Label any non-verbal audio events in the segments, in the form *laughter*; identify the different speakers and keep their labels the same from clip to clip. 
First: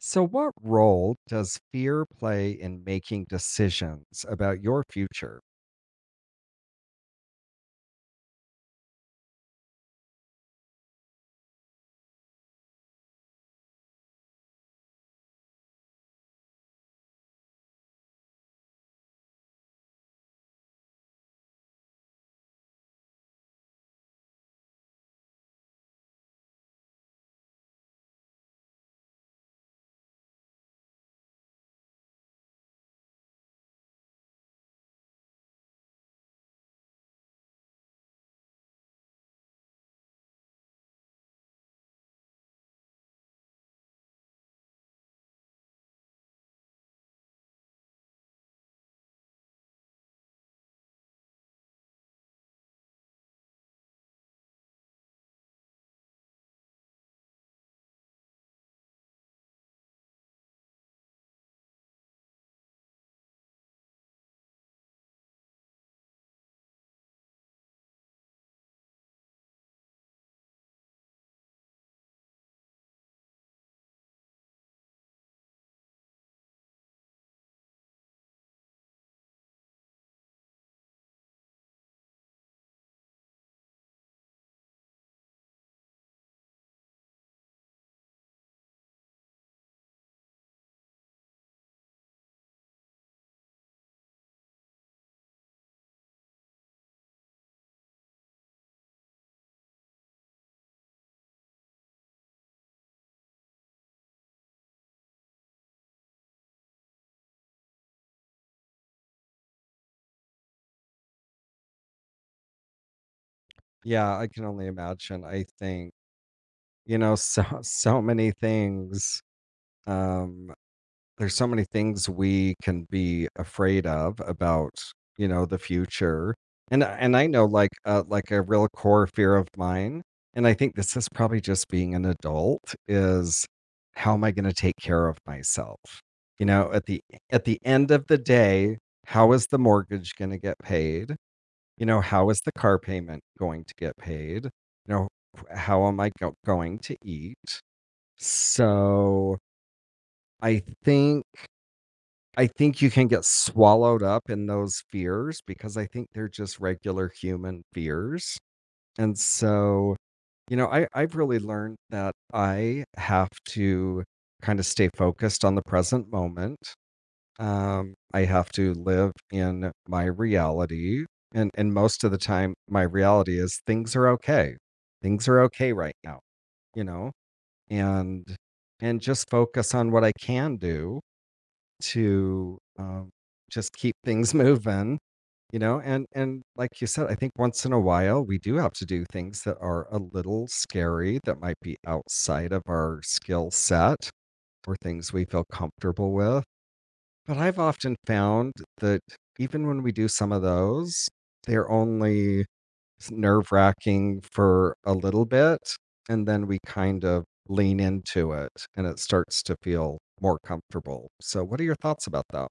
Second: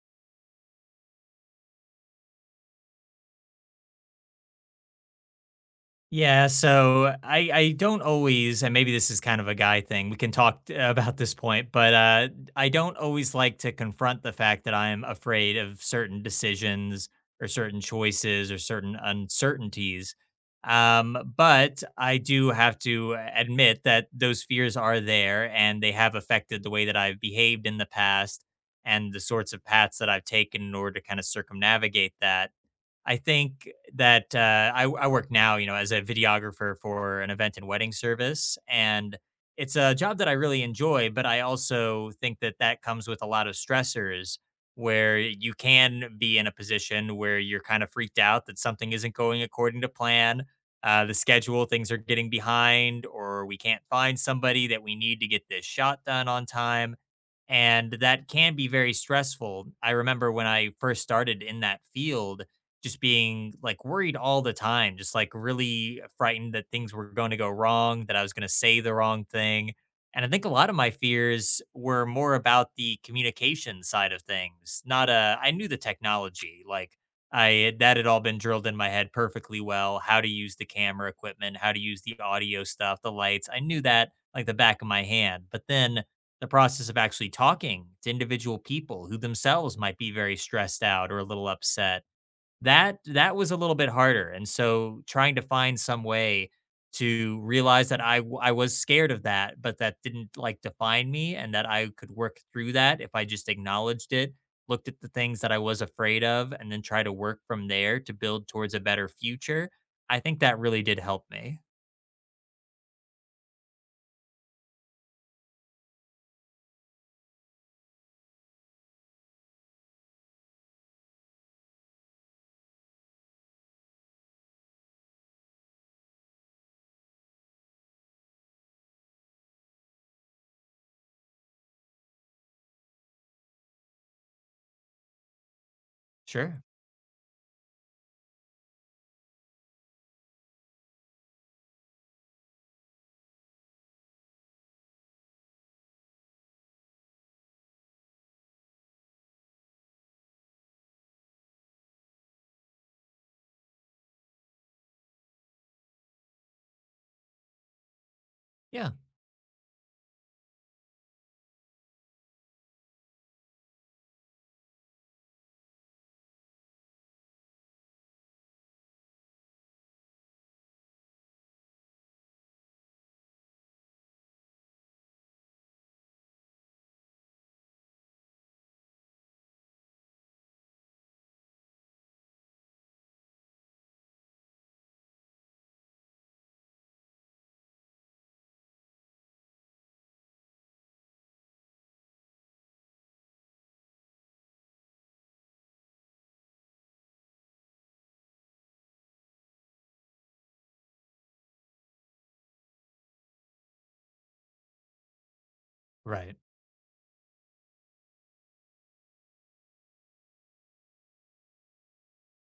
Speaker 1: So, what role does fear play in making decisions about your future?
Speaker 2: Yeah, so I don't always, and maybe this is kind of a guy thing. We can about this point, but I don't always like to confront the fact that I'm afraid of certain decisions or certain choices or certain uncertainties. But I do have to admit that those fears are there, and they have affected the way that I've behaved in the past and the sorts of paths that I've taken in order to kind of circumnavigate that. I think that I work now, you know, as a videographer for an event and wedding service, and it's a job that I really enjoy. But I also think that that comes with a lot of stressors, where you can be in a position where you're kind of freaked out that something isn't going according to plan, the schedule, things are getting behind, or we can't find somebody that we need to get this shot done on time and that can be very stressful. I remember when I first started in that field, just being like worried all the time, just like really frightened that things were going to go wrong, that I was going to say the wrong thing. And I think a lot of my fears were more about the communication side of things. Not a, I knew the technology, like that had all been drilled in my head perfectly well. How to use the camera equipment, how to use the audio stuff, the lights. I knew that like the back of my hand. But then the process of actually talking to individual people who themselves might be very stressed out or a little upset. That was a little bit harder, and so trying to find some way to realize that I was scared of that, but that didn't like define me, and that I could work through that if I just acknowledged it, looked at the things that I was afraid of, and then try to work from there to build towards a better future. I think that really did help me.
Speaker 1: Yeah, I can only imagine. I think, *laughs* so many things. Um, there's so many things we can be afraid of about the future, and I know like a real core fear of mine, and I think this is probably just being an adult is, how am I going to take care of myself, you
Speaker 2: Sure.
Speaker 1: know? At the at the end of the day, how is the mortgage going to get paid? You know, how is the car payment going to get paid? You know, how am I go- going to eat? So i think I think you can get swallowed up in those fears because I think they're just regular human fears.
Speaker 2: Yeah.
Speaker 1: And so, you know, I've really learned that I have to kind of stay focused on the present moment. I have to live in my reality. And most of the time, my reality is things are okay. Things are okay right now, you know, and and just focus on what I can do to, just keep things *laughs* moving, you know. And like you said, I think once in a while, we do have to do things that are a little scary, that might be outside of our skill set or things we feel comfortable with, but I've often found that even when we do some of those, they're only nerve-wracking for a little bit, and
Speaker 2: Right.
Speaker 1: then we kind of lean into it, and it starts to feel more comfortable. So what are your thoughts about that?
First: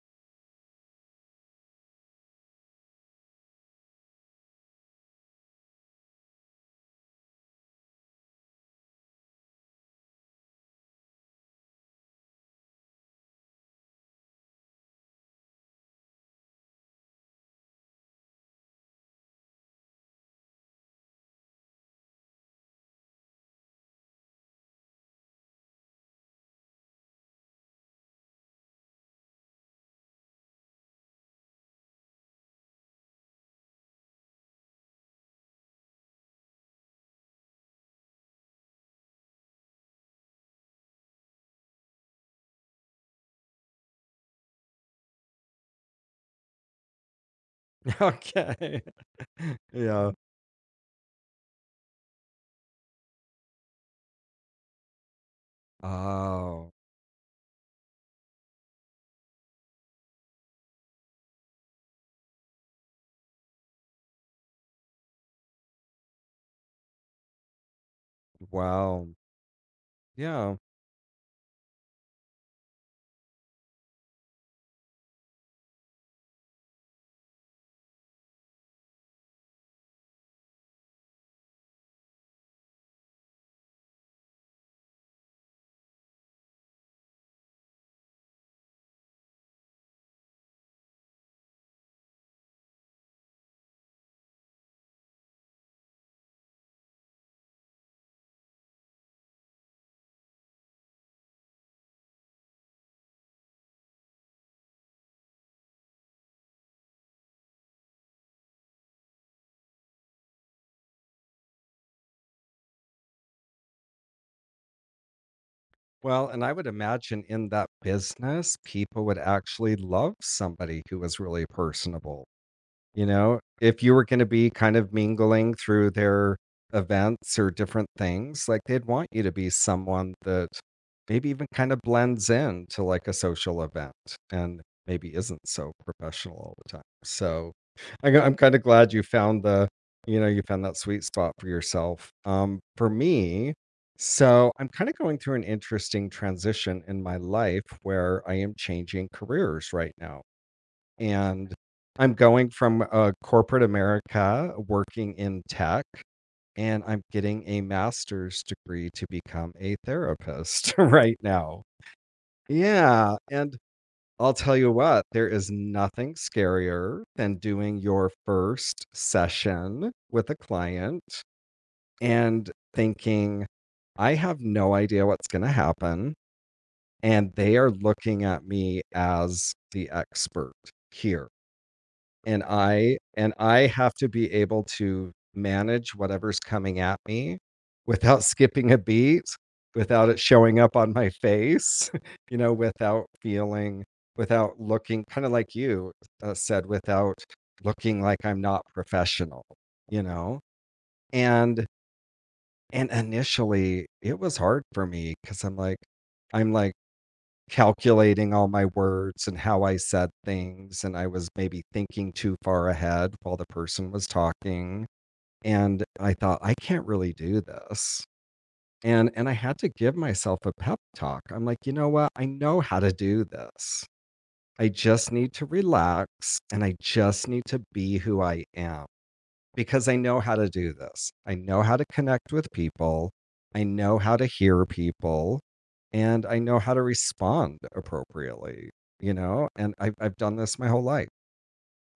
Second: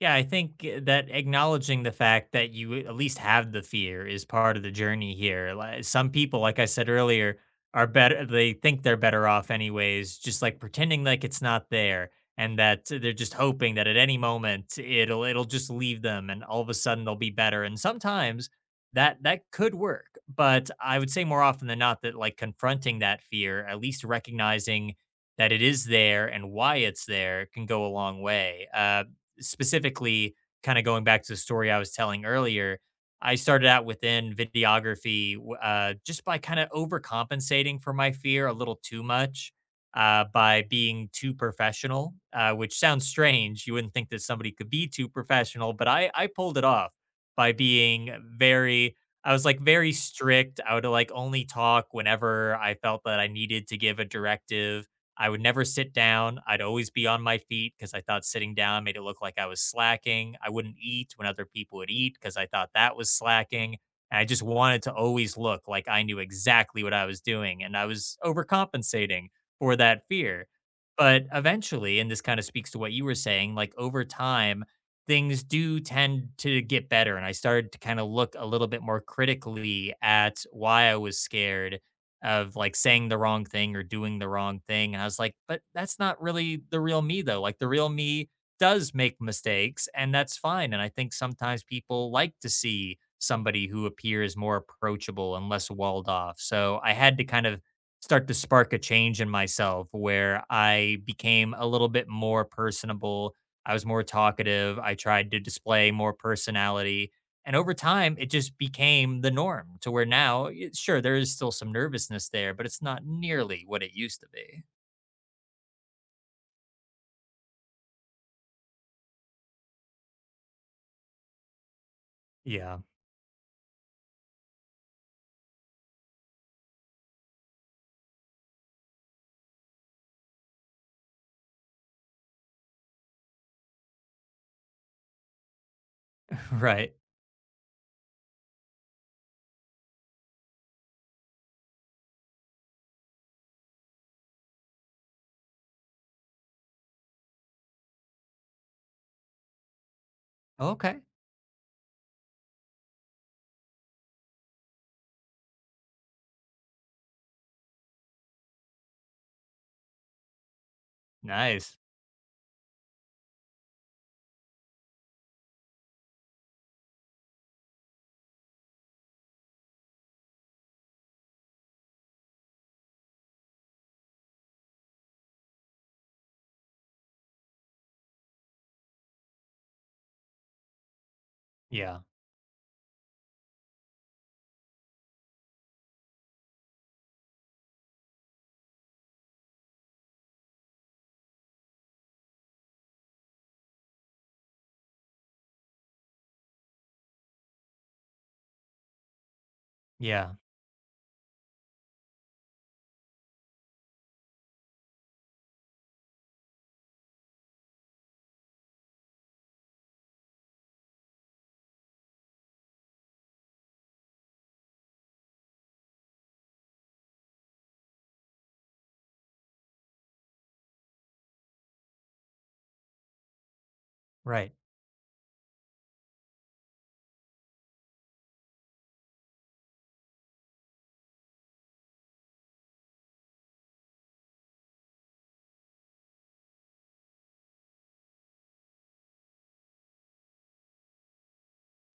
Speaker 2: Yeah, I think that acknowledging the fact that you at least have the fear is part of the journey here. Like some people, like I said earlier, are better they think they're better off anyways, just like pretending like it's not there and that they're just hoping that at any moment it'll just leave them and all of a sudden they'll be better. And sometimes that could work, but I would say more often than not that like confronting that fear, at least recognizing that it is there and why it's there can go a long way. Specifically kind of going back to the story I was telling earlier, I started out within videography, just by kind of overcompensating for my fear a little too much by being too professional, which sounds strange. You wouldn't think that somebody could be too professional, but I pulled it off by being
Speaker 1: Okay.
Speaker 2: very. I was like
Speaker 1: *laughs*
Speaker 2: very
Speaker 1: Yeah.
Speaker 2: strict. I would like only talk whenever I felt that I needed to give a directive. I would never sit down. I'd
Speaker 1: Oh,
Speaker 2: always be on my feet because I thought sitting down made it look like I was slacking. I wouldn't eat when other people would eat because I thought that was slacking. And I just wanted to always look like I knew exactly what I was doing. And I was
Speaker 1: wow.
Speaker 2: overcompensating for that fear.
Speaker 1: Yeah.
Speaker 2: But eventually, and this kind of speaks to what you were saying, like over time, things do tend to get better. And I started to kind of look a little bit more critically at why I was scared of like saying the wrong thing or doing the wrong thing. And I was like, but that's not really the real me though. Like the real me does make mistakes and that's fine. And I think sometimes people like to see somebody who appears more approachable and less walled off. So I had to kind of start to spark a change in myself where I became a little bit more personable. I was more talkative. I tried to display more personality and over time, it just became the norm to where now, sure, there is still some nervousness there, but it's not nearly what it used to be.
Speaker 1: Well, and I would imagine in that business, people would actually love somebody who was really personable.
Speaker 2: Yeah.
Speaker 1: You know, if you were gonna be kind of mingling through their events or different things, like, they'd want you to be someone that maybe even kind of blends in to, like, a social event and maybe isn't so professional
Speaker 2: *laughs*
Speaker 1: all the time.
Speaker 2: Right.
Speaker 1: So, I'm kinda glad you found the you found that sweet spot for yourself. For me, I'm kinda going through an interesting transition in my life where I am changing careers right now,
Speaker 2: Okay.
Speaker 1: and I'm going from corporate America working in tech, and I'm getting a master's degree to become a therapist *laughs* right now.
Speaker 2: Nice.
Speaker 1: Yeah. And I'll tell you what, there is nothing scarier than doing your first session with a client and thinking, I have no idea what's going to happen. And they are looking at me as the expert here,
Speaker 2: Yeah.
Speaker 1: and I have to be able to manage whatever's coming at me without *laughs* skipping a beat, without it showing up on my face, *laughs* you know, without feeling, without looking kind of like you said, without looking like I'm not professional, you
Speaker 2: Yeah.
Speaker 1: know? And and initially it was hard for me because I'm like, calculating all my words and how I said things, and I was maybe thinking too far ahead while the person was talking. And I thought, I can't really do this. And I had to give myself a pep talk. I'm like, you know what? I know how to do this.
Speaker 2: Right.
Speaker 1: I just need to relax and I just need to be who I am because I know how to do this. I know how to connect with people. I know how to hear people and I know how to respond appropriately, you know? And I've done this my whole life.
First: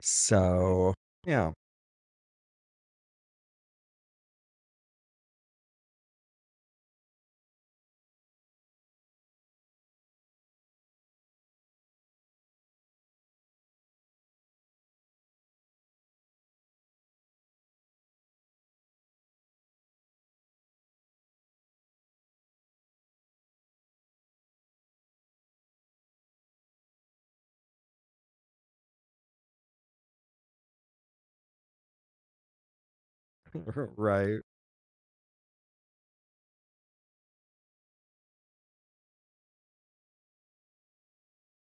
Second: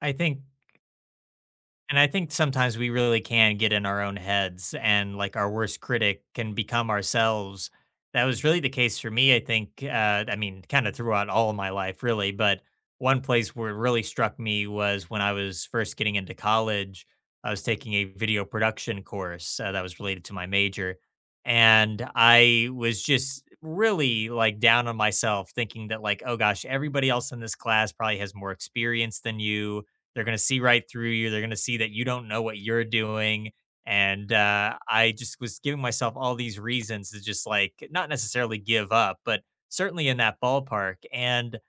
Speaker 2: I think
Speaker 1: So, yeah,
Speaker 2: And I think sometimes we really can get in our own heads and like our worst critic can become ourselves. That was really the case for me, I think. I mean, kind of throughout all of my life, really. But one place where it really struck me was when I was first getting into college. I was taking a video production course that was related to my major. And I was just really like down on myself, thinking that, like, oh gosh, everybody else in this class probably has more experience than you. They're going to see right through you. They're going to see that you don't know what you're doing.
Speaker 1: *laughs*
Speaker 2: And
Speaker 1: right.
Speaker 2: I just was giving myself all these reasons to just like not necessarily give up, but certainly in that ballpark. And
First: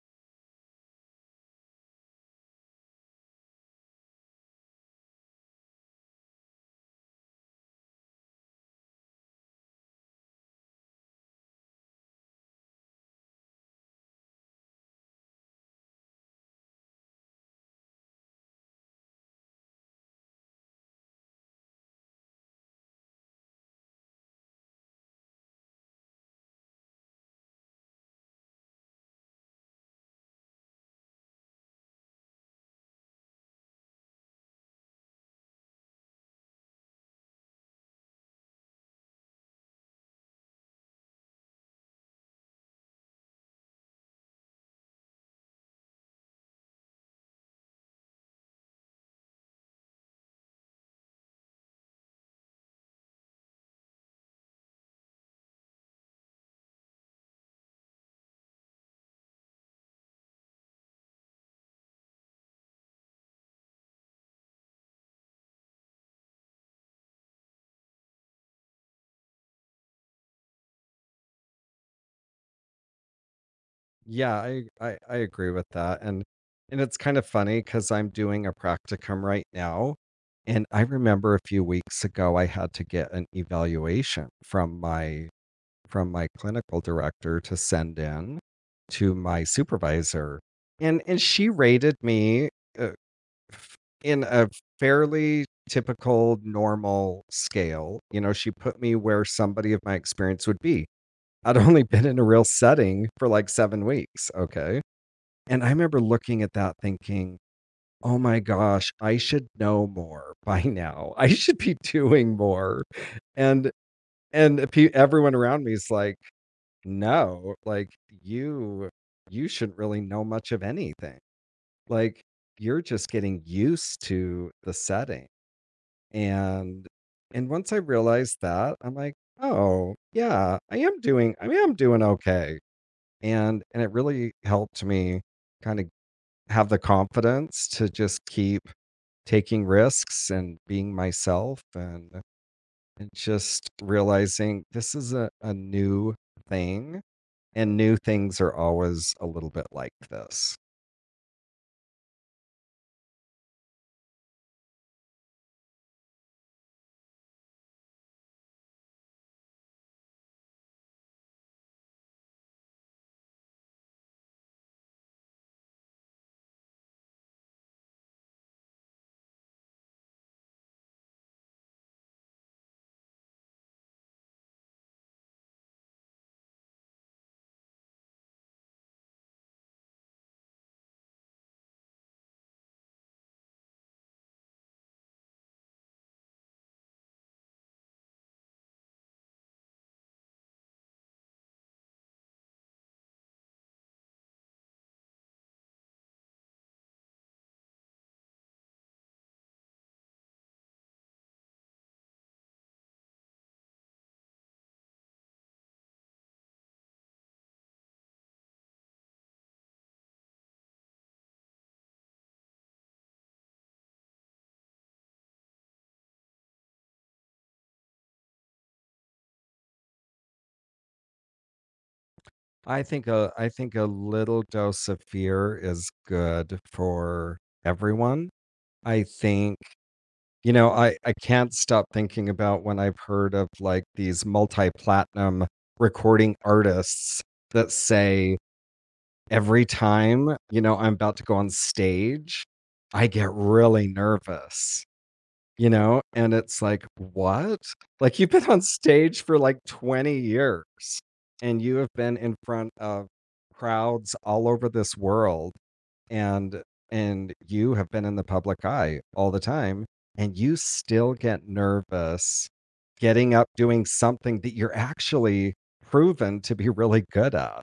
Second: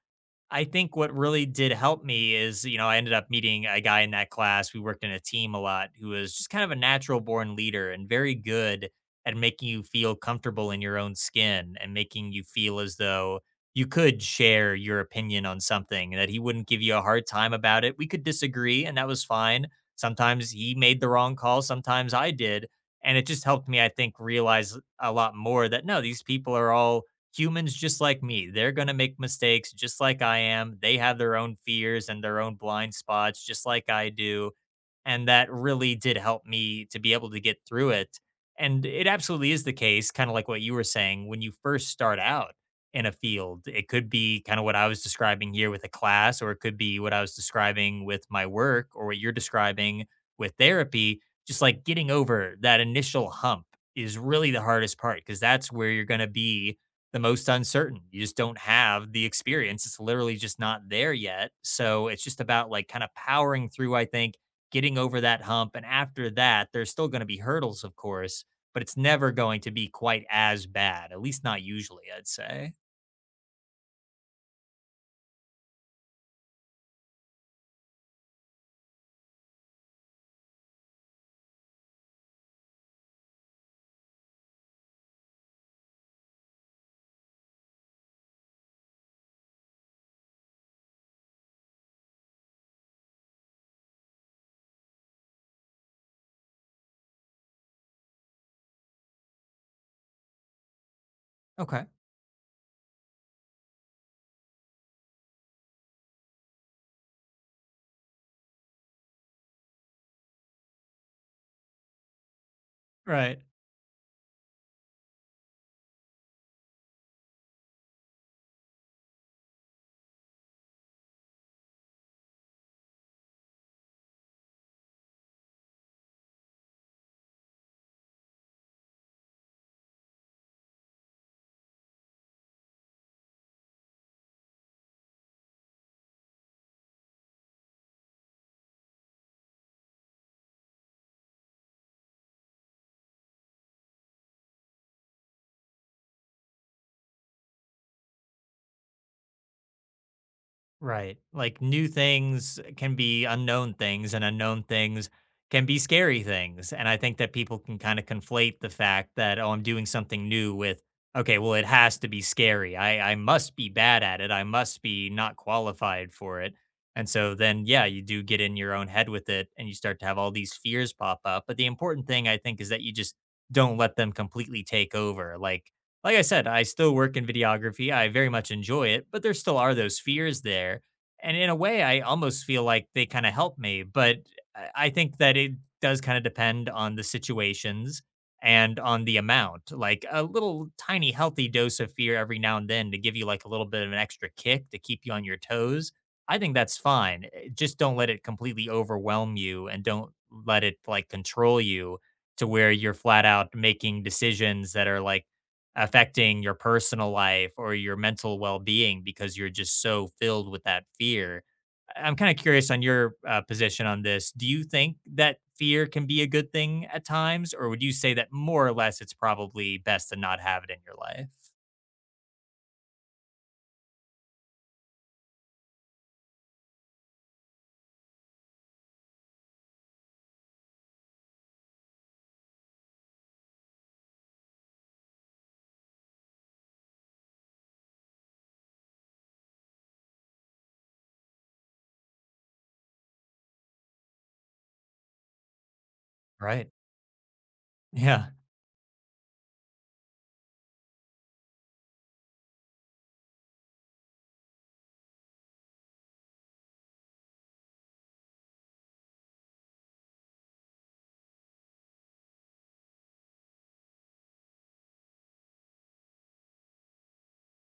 Speaker 2: I think what really did help me is, you know, I ended up meeting a guy in that class. We worked in a team a lot who was just kind of a natural born leader and very good at making you feel comfortable in your own skin and making you feel as though you could share your opinion on something, that he wouldn't give you a hard time about it. We could disagree, and that was fine. Sometimes he made the wrong call, sometimes I did. And it just helped me, I think, realize a lot more that no, these people are all humans just like me. They're going to make mistakes just like I am. They have their own fears and their own blind spots just like I do and that really did help me to be able to get through it. And it absolutely is the case, kind of like what you were saying, when you first start out in a field, it could be kind of what I was describing here with a class, or it could be what I was describing with my work, or what you're describing with therapy. Just like getting over that initial hump is really the hardest part because that's where you're going to be the most uncertain. You just don't have the experience. It's literally just not there yet. So it's just about like kind of powering through, I think, getting over that hump. And after that, there's still going to be hurdles, of course, but it's never going to be quite as bad, at least not usually, I'd say.
Speaker 1: Yeah, I agree with that. And it's kind of funny because I'm doing a practicum right now. And I remember a few weeks ago, I had to get an evaluation from my clinical director to send in to my supervisor. And she rated me uh, f- in a fairly typical normal scale. You know, she put me where somebody of my experience would be. I'd *laughs* only
Speaker 2: Okay.
Speaker 1: been in a real setting for like 7 weeks, okay? And I remember looking at that thinking, "Oh my gosh, I should know more *laughs* by now. I should be doing more."
Speaker 2: Right.
Speaker 1: And and if everyone around me is like, no, like, you you shouldn't really know much of anything. Like, you're just getting used to the setting, and and once I realized that, I'm like, "Oh, yeah, I am doing okay," and it really helped me kinda have the confidence to just keep taking risks and being myself and just realizing this is a new thing, and new things are always a little bit like this.
Speaker 2: Right. Like new things can be unknown things, and unknown things can be scary things. And I think that people can kind of conflate the fact that, oh, I'm doing something new with, okay, well, it has to be scary. I must be bad at it. I must be not qualified for it. And so then, yeah, you do get in your own head with it and you start to have all these fears pop up. But the important thing, I think, is that you just don't let them completely take over. Like I said, I still work in videography. I very much enjoy it, but there still are those fears there. And in a way, I almost feel like they kind of help me. But I think that it does kind of depend on the situations and on the amount. Like a little tiny healthy dose of fear every now and then to give you like a little bit of an extra kick to keep you on your toes. I think that's fine. Just don't let it completely overwhelm you and don't let it like control you to where you're flat out making decisions that are like, affecting your personal life or your mental well-being because you're just so filled with that fear. I'm kind of curious on your position on this. Do you think that fear can be a good thing at times, or would you say that more or less it's probably best to not have it in your life?
Speaker 1: I think a little dose of fear is good for everyone. I think, you know, I can't stop thinking about when I've heard of like these multi-platinum recording artists that say every time, you know, I'm about to go on stage, I get really nervous. You know, and it's
Speaker 2: Right.
Speaker 1: like, "What?" Like,
Speaker 2: Yeah.
Speaker 1: you've been on stage for, like, 20 years, and you have been in front of crowds all over this world, and and you have been in the public eye all the time, and you still get nervous getting up doing something that you're actually proven to be really good at,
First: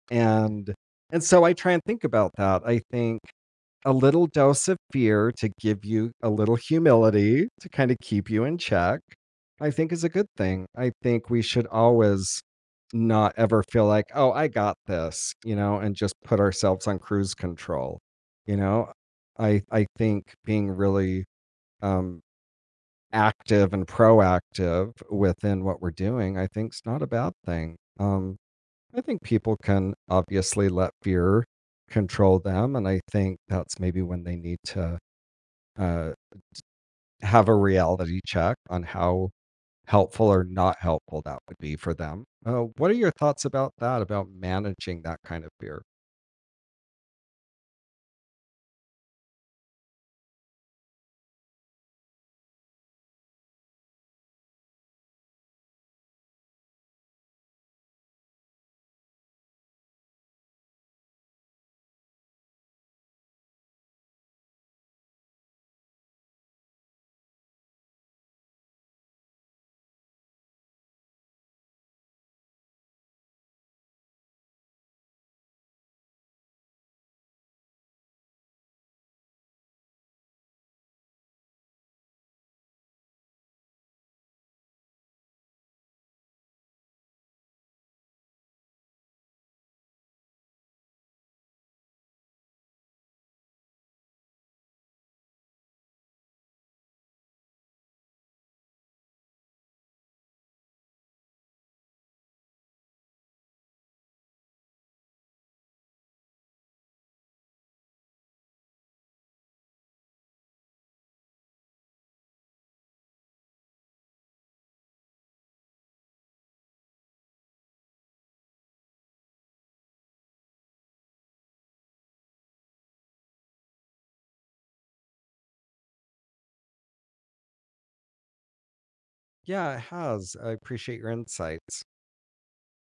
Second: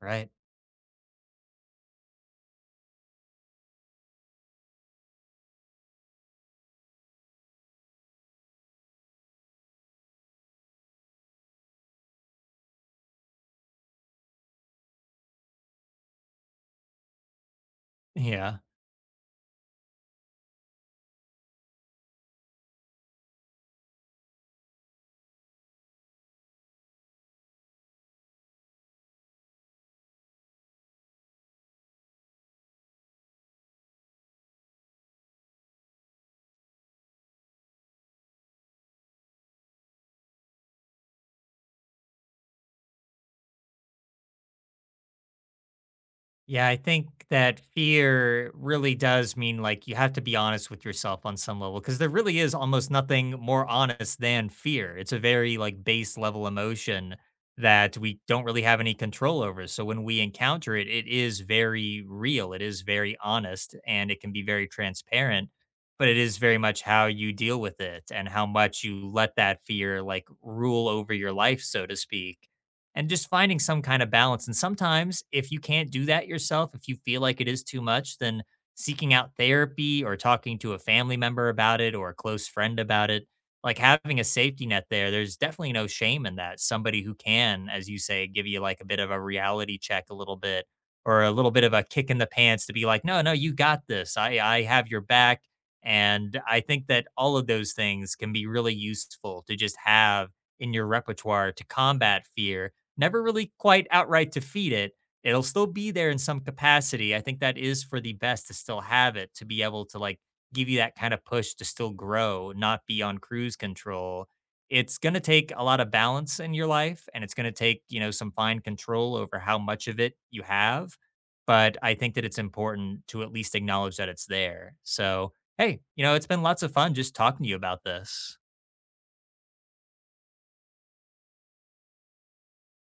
Speaker 2: Right.
Speaker 1: and and so I try and think about that. I think a little dose of fear to give you a little humility to kind of keep you in check, I think is a good thing. I think we should always not ever feel like, oh, I got this, you know, and just put ourselves on cruise control. You
Speaker 2: Yeah.
Speaker 1: know, I think being really um, active and proactive within what we're doing, I think is not a bad thing. I think people can obviously let fear control them, and I think that's maybe when they need to uh, have a reality check on how helpful or not helpful that would be for them. What are your thoughts about that, about managing that kind of fear?
Speaker 2: Yeah, I think that fear really does mean like you have to be honest with yourself on some level because there really is almost nothing more honest than fear. It's a very like base level emotion that we don't really have any control over. So when we encounter it, it is very real, it is very honest, and it can be very transparent. But it is very much how you deal with it and how much you let that fear like rule over your life, so to speak and just finding some kind of balance. And sometimes, if you can't do that yourself, if you feel like it is too much, then seeking out therapy or talking to a family member about it or a close friend about it, like having a safety net there, there's definitely no shame in that. Somebody who can, as you say, give you like a bit of a reality check a little bit or a little bit of a kick in the pants to be like, no, no, you got this. I have your back. And I think that all of those things can be really useful to just have in your repertoire to combat fear never really quite outright defeat it. It'll still be there in some capacity. I think that is for the best to still have it, to be able to like give you that kind of push to still grow, not be on cruise control. It's going to take a lot of balance in your life and it's going to take, you know, some fine control over how much of it you have. But I think that it's important to at least acknowledge that it's there. So, hey, you know, it's been lots of fun just talking to you about this.
Speaker 1: Yeah, it has. I appreciate your insights.